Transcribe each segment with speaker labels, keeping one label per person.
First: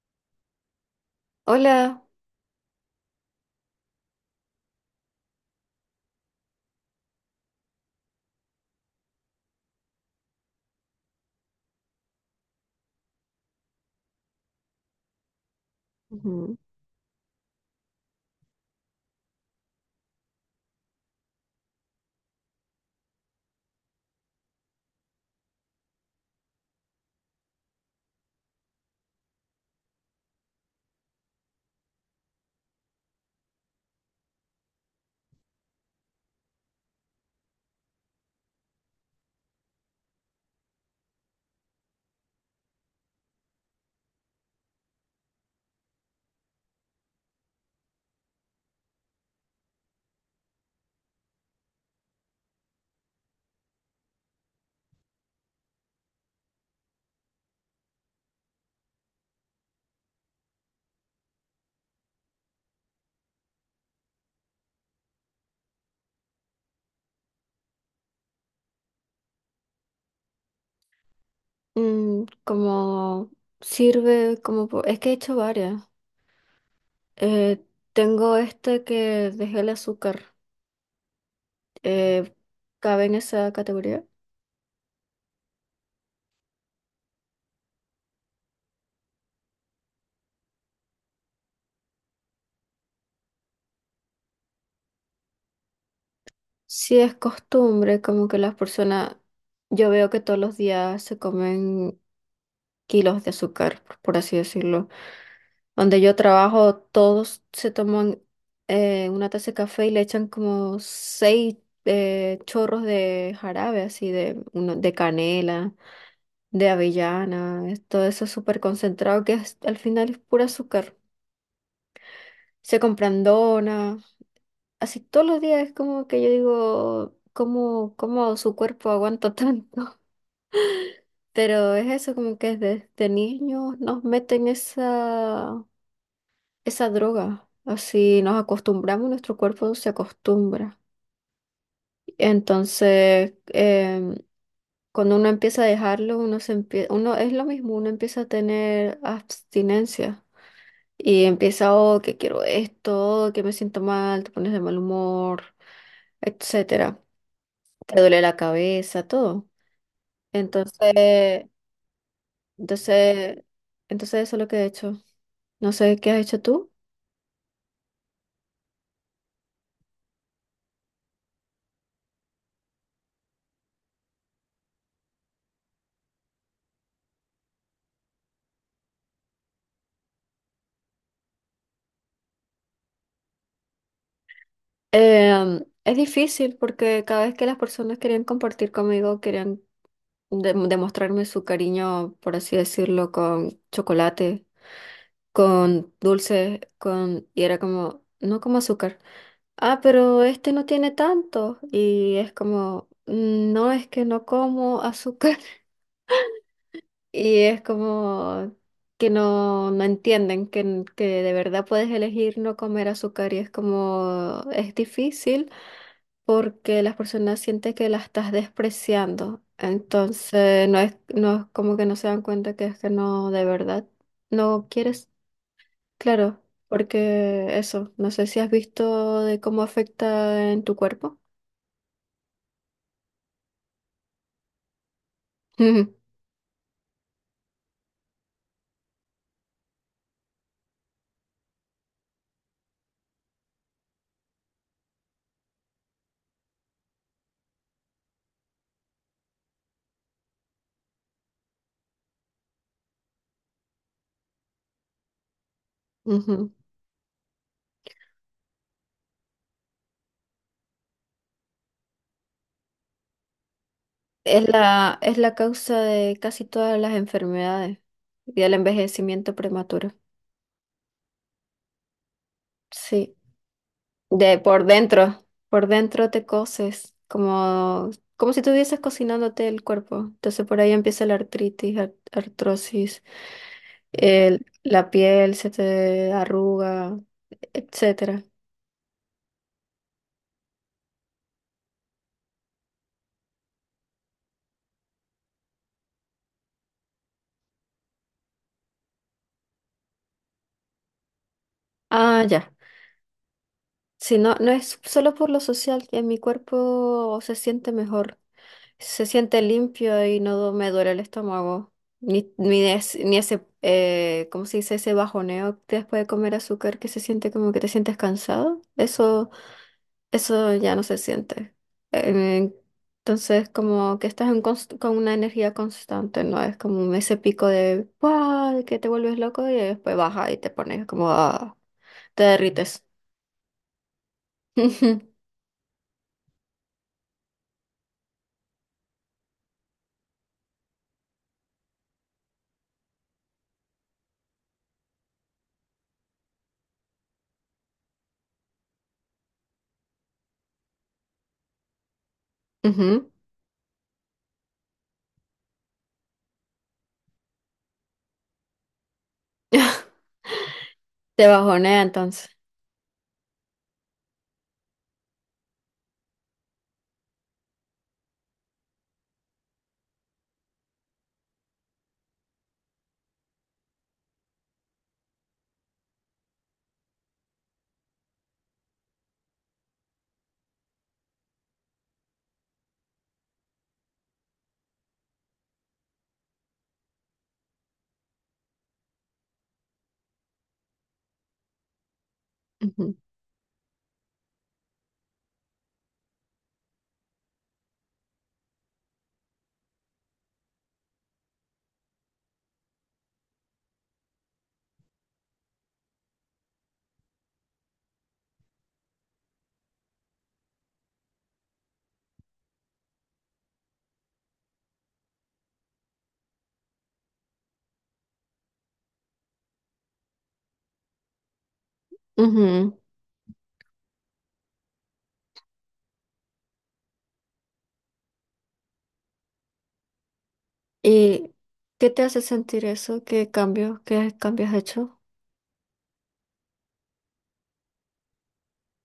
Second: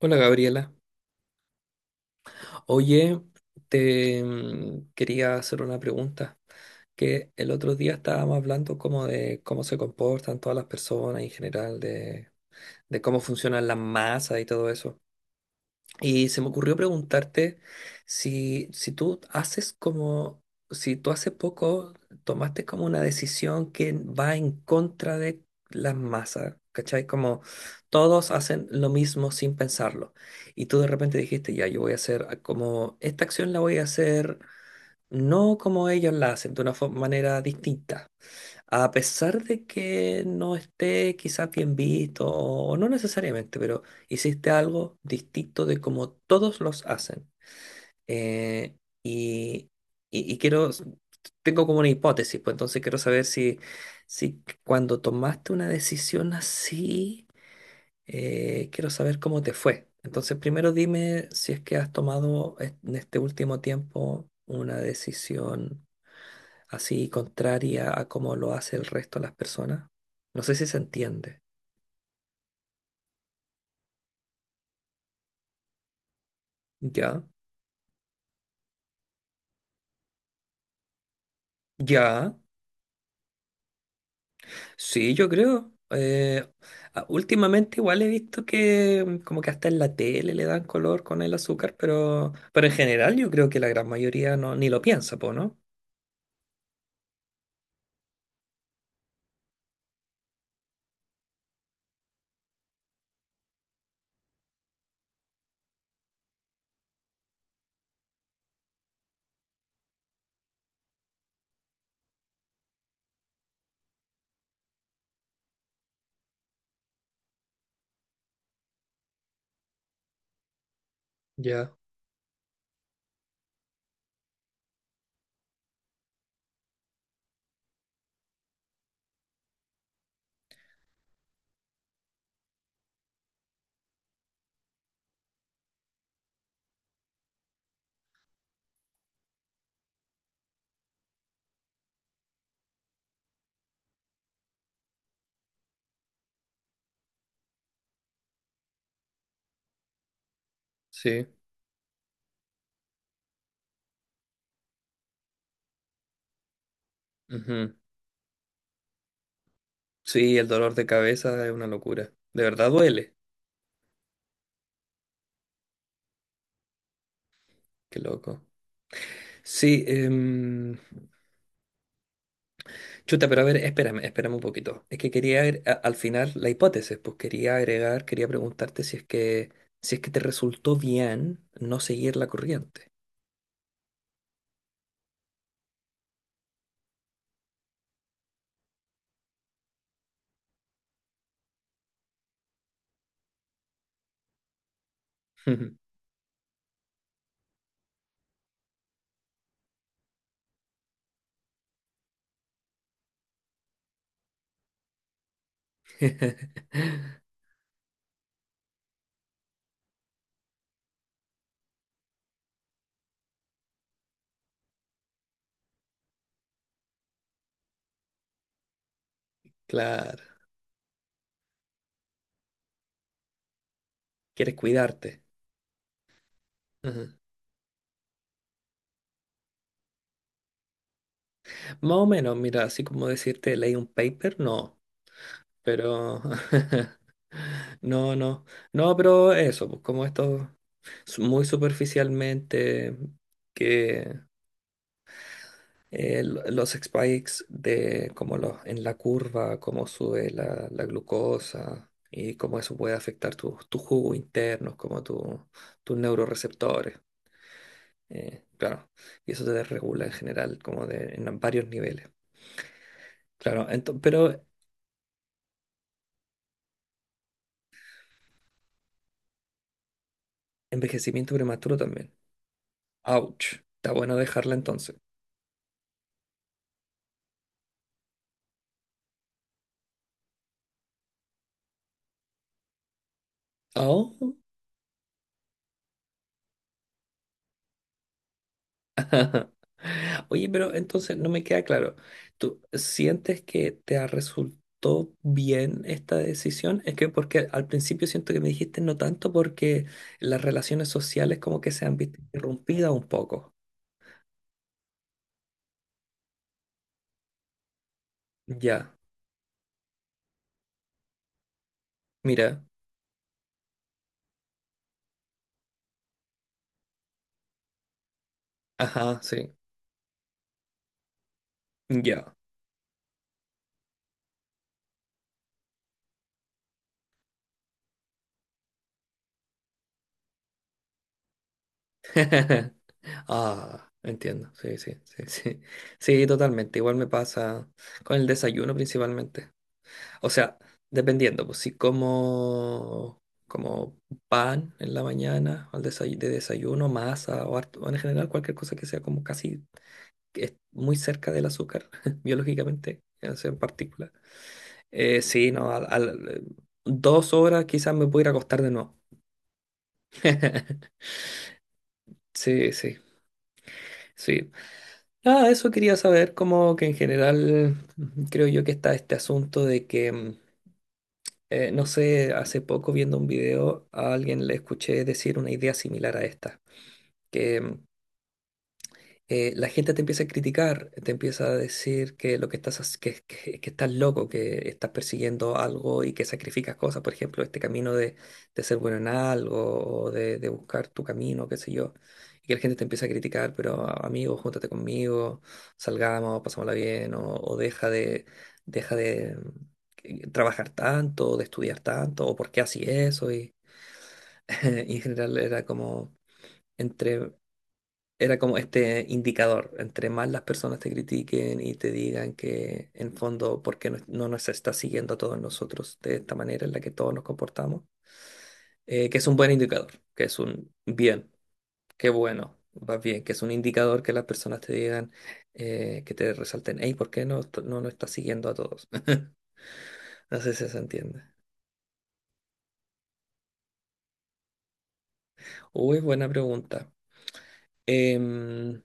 Speaker 1: Hola Gabriela.
Speaker 2: Hola,
Speaker 1: Oye, te quería hacer una pregunta, que el otro día estábamos hablando como de cómo se comportan todas las personas en general, de cómo funcionan las masas y todo eso. Y se me ocurrió preguntarte si tú haces como, si tú hace poco tomaste como una decisión que va en contra de las masas, ¿cachai? Como todos hacen lo mismo sin pensarlo. Y tú de repente dijiste, ya, yo voy a hacer como, esta acción la voy a hacer no como ellos la hacen, de una manera distinta. A pesar de que no esté quizás bien visto, o no necesariamente, pero hiciste algo distinto de como todos los hacen. Eh, y, y quiero, tengo como una hipótesis, pues entonces quiero saber si cuando tomaste una decisión así, quiero saber cómo te fue. Entonces primero dime si es que has tomado en este último tiempo una decisión así contraria a cómo lo hace el resto de las personas. No sé si se entiende.
Speaker 2: como es que he hecho varias.
Speaker 1: Ya,
Speaker 2: Eh, Tengo este que dejé el azúcar. eh,
Speaker 1: ya.
Speaker 2: ¿Cabe en esa categoría?
Speaker 1: Sí, yo creo. Últimamente igual he visto que como que hasta en la tele le dan color con el azúcar, pero en general yo creo que la gran mayoría no, ni lo piensa, po, ¿no?
Speaker 2: Sí, es costumbre, como que las personas, yo veo que todos los días se comen kilos de azúcar, por así decirlo. Donde yo trabajo, todos se toman una taza de café y le echan como seis chorros de jarabe, así de, uno, de canela. De avellana, es todo eso súper concentrado que al final es puro azúcar.
Speaker 1: Ya,
Speaker 2: Se compran donas, así todos los días es como que yo digo, ¿cómo, cómo su cuerpo aguanta tanto? Pero es eso, como que desde niños nos meten esa droga, así nos acostumbramos, nuestro cuerpo se acostumbra. Entonces, cuando uno empieza a dejarlo, uno es lo mismo, uno empieza a tener abstinencia. Y
Speaker 1: sí.
Speaker 2: empieza, oh, que quiero esto, que me siento mal, te pones de mal humor, etcétera.
Speaker 1: Ujú.
Speaker 2: Te duele la cabeza, todo.
Speaker 1: Sí, el dolor de cabeza
Speaker 2: Entonces,
Speaker 1: es una locura. De verdad duele.
Speaker 2: entonces, entonces eso es lo que he hecho. No sé qué has hecho tú.
Speaker 1: Qué loco. Sí, chuta, pero a ver, espérame, espérame un poquito. Es que quería al final la hipótesis, pues quería agregar, quería preguntarte si es que si es que te resultó bien no seguir la corriente.
Speaker 2: Es difícil porque cada vez que las personas querían compartir conmigo, querían demostrarme su cariño, por así decirlo, con chocolate, con dulces, con... y era como, no como azúcar. Ah, pero este no tiene tanto. Y es como, "Mm, no es que no como azúcar". Y es como que no, no entienden que, que de verdad puedes elegir no comer azúcar. Y es como, es difícil porque las personas sienten que la estás despreciando.
Speaker 1: Claro,
Speaker 2: Entonces, no es como que no se dan cuenta que es que no, de verdad,
Speaker 1: quieres
Speaker 2: no quieres.
Speaker 1: cuidarte.
Speaker 2: Claro,
Speaker 1: Ujú.
Speaker 2: porque eso, no sé si has visto de cómo afecta en tu cuerpo.
Speaker 1: Más o menos, mira, así como decirte leí un paper, no,
Speaker 2: Ujú,
Speaker 1: pero no, no, no, pero eso, pues como esto muy superficialmente que los spikes de como los, en la curva, cómo sube la glucosa y cómo eso puede afectar tus jugos internos, como tus
Speaker 2: ujú.
Speaker 1: neuroreceptores. Claro, y eso te desregula en general, como de, en varios niveles. Claro, pero
Speaker 2: Es es la causa de casi todas las enfermedades y del envejecimiento prematuro.
Speaker 1: envejecimiento prematuro también.
Speaker 2: Sí,
Speaker 1: Ouch, está bueno
Speaker 2: de
Speaker 1: dejarla entonces.
Speaker 2: por dentro te coces, como, como si estuvieses cocinándote el cuerpo. Entonces por ahí empieza la artritis, artrosis, la piel se te arruga, etcétera.
Speaker 1: Oye, pero entonces no me queda claro. ¿Tú sientes que te resultó bien esta decisión? Es que porque al principio siento que me dijiste no tanto porque las relaciones sociales como que se han visto
Speaker 2: Ah, ya.
Speaker 1: interrumpidas un poco.
Speaker 2: Si no, no es solo por lo social, en mi cuerpo se siente mejor.
Speaker 1: Ya,
Speaker 2: Se siente limpio y no me duele el estómago. Ni,
Speaker 1: mira.
Speaker 2: ni, es- ni ese, ¿cómo se dice? Ese bajoneo después de comer azúcar que se siente como que te sientes cansado.
Speaker 1: Ajá,
Speaker 2: Eso,
Speaker 1: sí.
Speaker 2: eso ya no se siente.
Speaker 1: Ya.
Speaker 2: Eh, entonces, como que estás en con una energía constante, ¿no? Es como ese pico de, ¡guau!, de que te vuelves loco y después baja y te pones como, ah, te derrites.
Speaker 1: Ah, entiendo. Sí, sí, sí, sí. Sí, totalmente. Igual me pasa con el desayuno principalmente. O sea, dependiendo, pues si como, como pan en la mañana, al de desayuno, masa o, o en general cualquier cosa que sea como casi que es muy cerca del azúcar, biológicamente,
Speaker 2: Ujú.
Speaker 1: o sea, en particular. Sí, no, dos horas quizás me pudiera acostar de nuevo.
Speaker 2: Te bajonea entonces.
Speaker 1: Sí, sí, sí. Ah, eso quería saber, como que en general creo yo que está este asunto de que... no sé, hace poco viendo un video a alguien le escuché decir una idea similar a esta, que la gente te empieza a criticar, te empieza a decir que lo que estás, que estás loco, que estás persiguiendo algo y que sacrificas cosas, por ejemplo, este camino de ser bueno en algo o de buscar tu camino, qué sé yo, y que la gente te
Speaker 2: Ujú.
Speaker 1: empieza a criticar, pero "Ah, amigo, júntate conmigo, salgamos, pasámosla bien, o deja de trabajar tanto, de estudiar tanto, o por qué así eso, y y en general era como entre era como este indicador, entre más las personas te critiquen y te digan que en fondo, ¿por qué no nos está siguiendo a todos nosotros de esta manera en la que todos nos comportamos? Que es un buen indicador, que es un bien, qué bueno,
Speaker 2: Ujú.
Speaker 1: va bien, que es un indicador que las personas te digan, que te resalten, hey, ¿por qué no, no nos está siguiendo a todos? No sé si se entiende.
Speaker 2: ¿Y qué te hace sentir eso? Qué cambios has hecho?
Speaker 1: Uy, buena pregunta. Em,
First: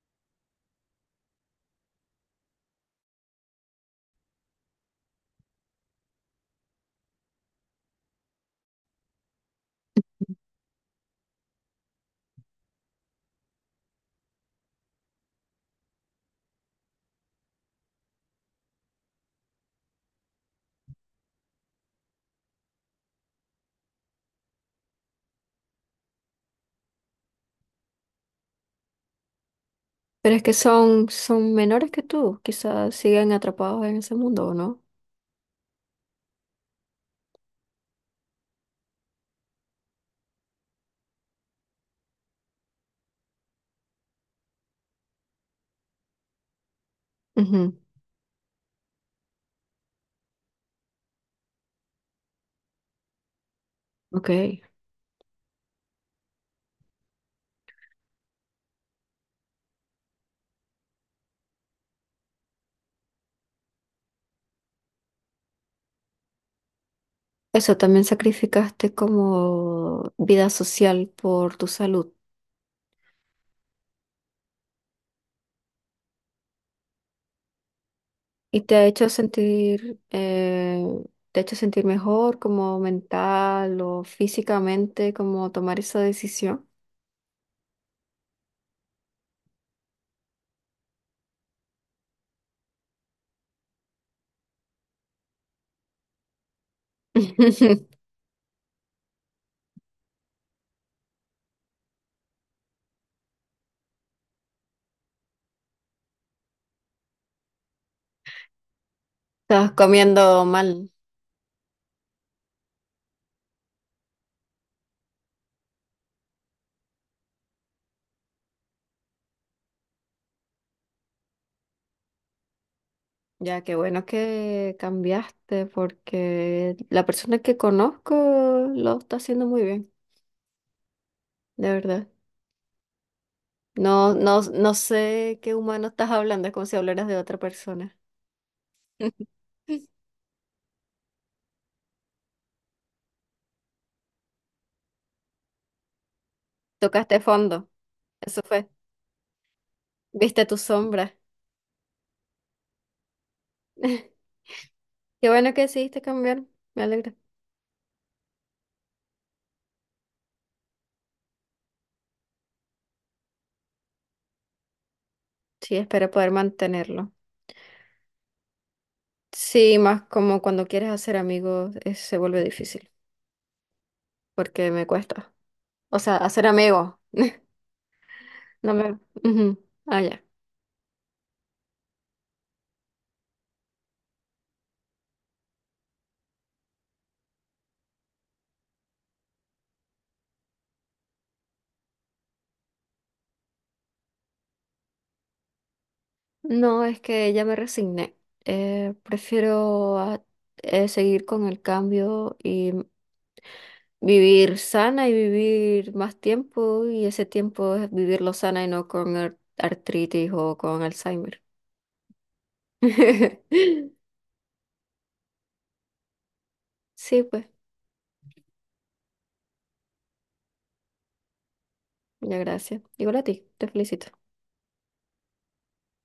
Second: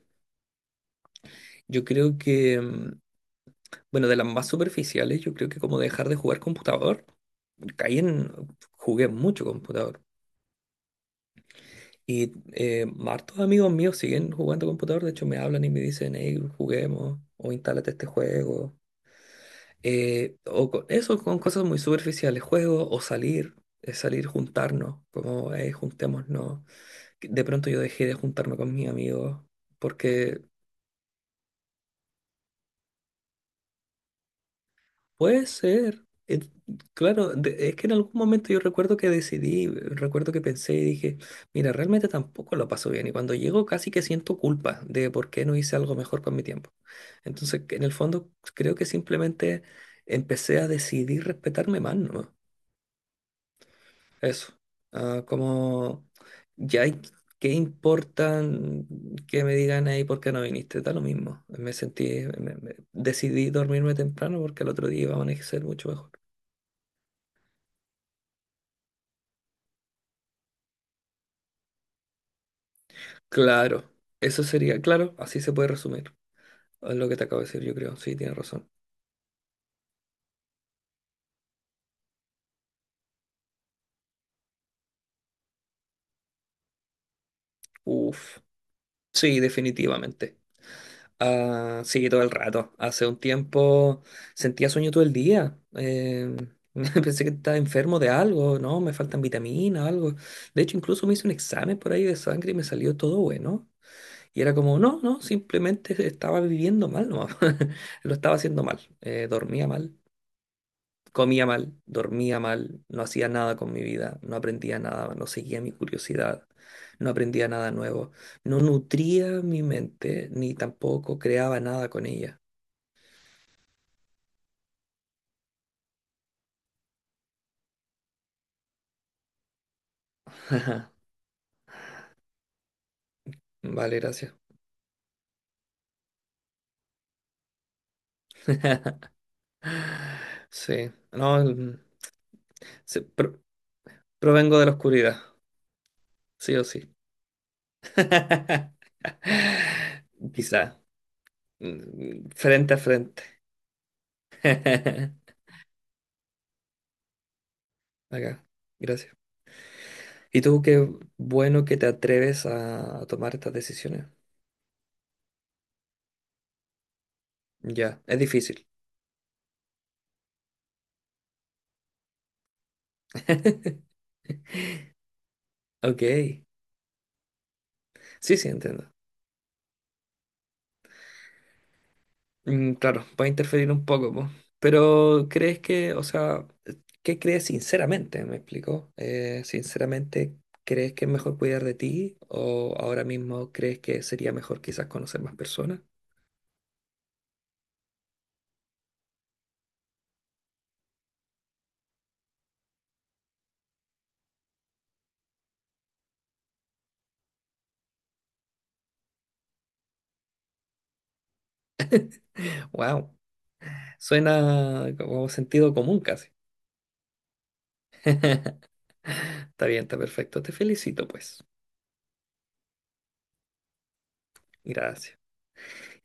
Speaker 1: yo creo que... bueno, de las más superficiales, yo creo que como dejar de jugar computador, caí en, jugué mucho computador. Y hartos amigos míos siguen jugando computador, de hecho me hablan y me dicen, hey, juguemos, o instálate este juego. O eso con cosas muy superficiales, juego o salir, salir, juntarnos, como, hey, juntémonos. Que de pronto yo dejé de juntarme con mis amigos
Speaker 2: Pero
Speaker 1: porque
Speaker 2: es que son, son menores que tú, quizás siguen atrapados en ese mundo, ¿o no?
Speaker 1: puede ser. Claro, es que en algún momento yo recuerdo que decidí, recuerdo que pensé y dije, mira, realmente tampoco lo paso bien. Y cuando llego casi que siento culpa de por qué no hice algo mejor con mi tiempo. Entonces,
Speaker 2: Ujú,
Speaker 1: en el fondo, creo que simplemente empecé a decidir respetarme más, ¿no?
Speaker 2: ok.
Speaker 1: Eso. Ah, como ya hay- ¿qué importan que me digan ahí por qué no viniste? Da lo mismo. Me sentí, decidí dormirme temprano porque al otro día iba a amanecer mucho mejor.
Speaker 2: Eso también sacrificaste como vida social por tu salud
Speaker 1: Claro, eso sería, claro, así se puede resumir es lo que te acabo de decir, yo creo. Sí, tienes
Speaker 2: y
Speaker 1: razón.
Speaker 2: te ha hecho sentir, te ha hecho sentir mejor como mental o físicamente, como tomar esa decisión.
Speaker 1: Uf, sí, definitivamente. Ah, sí, todo el rato. Hace un tiempo sentía sueño todo el día. Pensé que estaba enfermo de algo, ¿no? Me faltan vitaminas, algo. De hecho, incluso me hice un examen por ahí de sangre y me salió todo bueno. Y era como, no, no, simplemente estaba viviendo mal, no, lo estaba haciendo mal. Dormía
Speaker 2: Estabas
Speaker 1: mal.
Speaker 2: comiendo mal.
Speaker 1: Comía mal, dormía mal, no hacía nada con mi vida, no aprendía nada, no seguía mi curiosidad, no aprendía nada nuevo, no nutría mi mente ni tampoco creaba nada con ella.
Speaker 2: Ya, qué bueno que cambiaste porque la persona que conozco lo está haciendo muy bien, de verdad.
Speaker 1: Vale,
Speaker 2: No,
Speaker 1: gracias.
Speaker 2: no sé qué humano estás hablando, es como si hablaras de otra persona.
Speaker 1: Sí, no, sí, provengo de la oscuridad, sí o sí.
Speaker 2: Tocaste fondo, eso fue. Viste tu
Speaker 1: Quizá,
Speaker 2: sombra.
Speaker 1: frente a frente.
Speaker 2: Qué bueno que decidiste cambiar, me alegra.
Speaker 1: Acá, gracias. ¿Y tú qué bueno que te atreves a tomar estas decisiones?
Speaker 2: Sí, espero poder mantenerlo.
Speaker 1: Ya, es difícil.
Speaker 2: Sí, más como cuando quieres hacer amigos, se vuelve difícil porque me cuesta. O
Speaker 1: Ok.
Speaker 2: sea, hacer amigos.
Speaker 1: Sí, sí,
Speaker 2: No
Speaker 1: entiendo.
Speaker 2: me... Ujú. Ah, ya.
Speaker 1: Mm, claro, puede interferir un poco, po. Pero ¿crees que, o sea, qué crees sinceramente? ¿Me explico? Sinceramente, ¿crees que es mejor cuidar de ti o ahora mismo crees que sería mejor quizás conocer más personas?
Speaker 2: No, es que ya me resigné. Eh, prefiero seguir con el cambio y vivir sana y vivir más tiempo y ese tiempo es vivirlo sana y no con artritis o con Alzheimer.
Speaker 1: Wow, suena como sentido común casi.
Speaker 2: Sí, pues,
Speaker 1: Está bien, está perfecto. Te felicito, pues.
Speaker 2: ya gracias. Igual a ti, te felicito.
Speaker 1: Gracias.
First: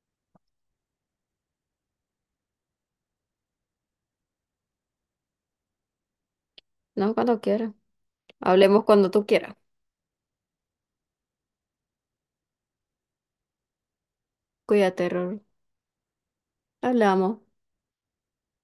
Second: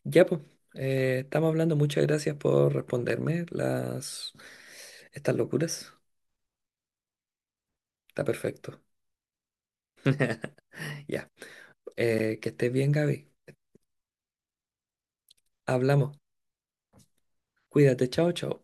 Speaker 1: Ya, pues, estamos hablando. Muchas gracias por responderme las estas locuras.
Speaker 2: No, cuando quieras.
Speaker 1: Está perfecto.
Speaker 2: Hablemos cuando tú quieras.
Speaker 1: Ya. Que estés bien, Gaby.
Speaker 2: Cuídate, Ror.
Speaker 1: Hablamos.
Speaker 2: Hablamos.
Speaker 1: Cuídate. Chao, chao.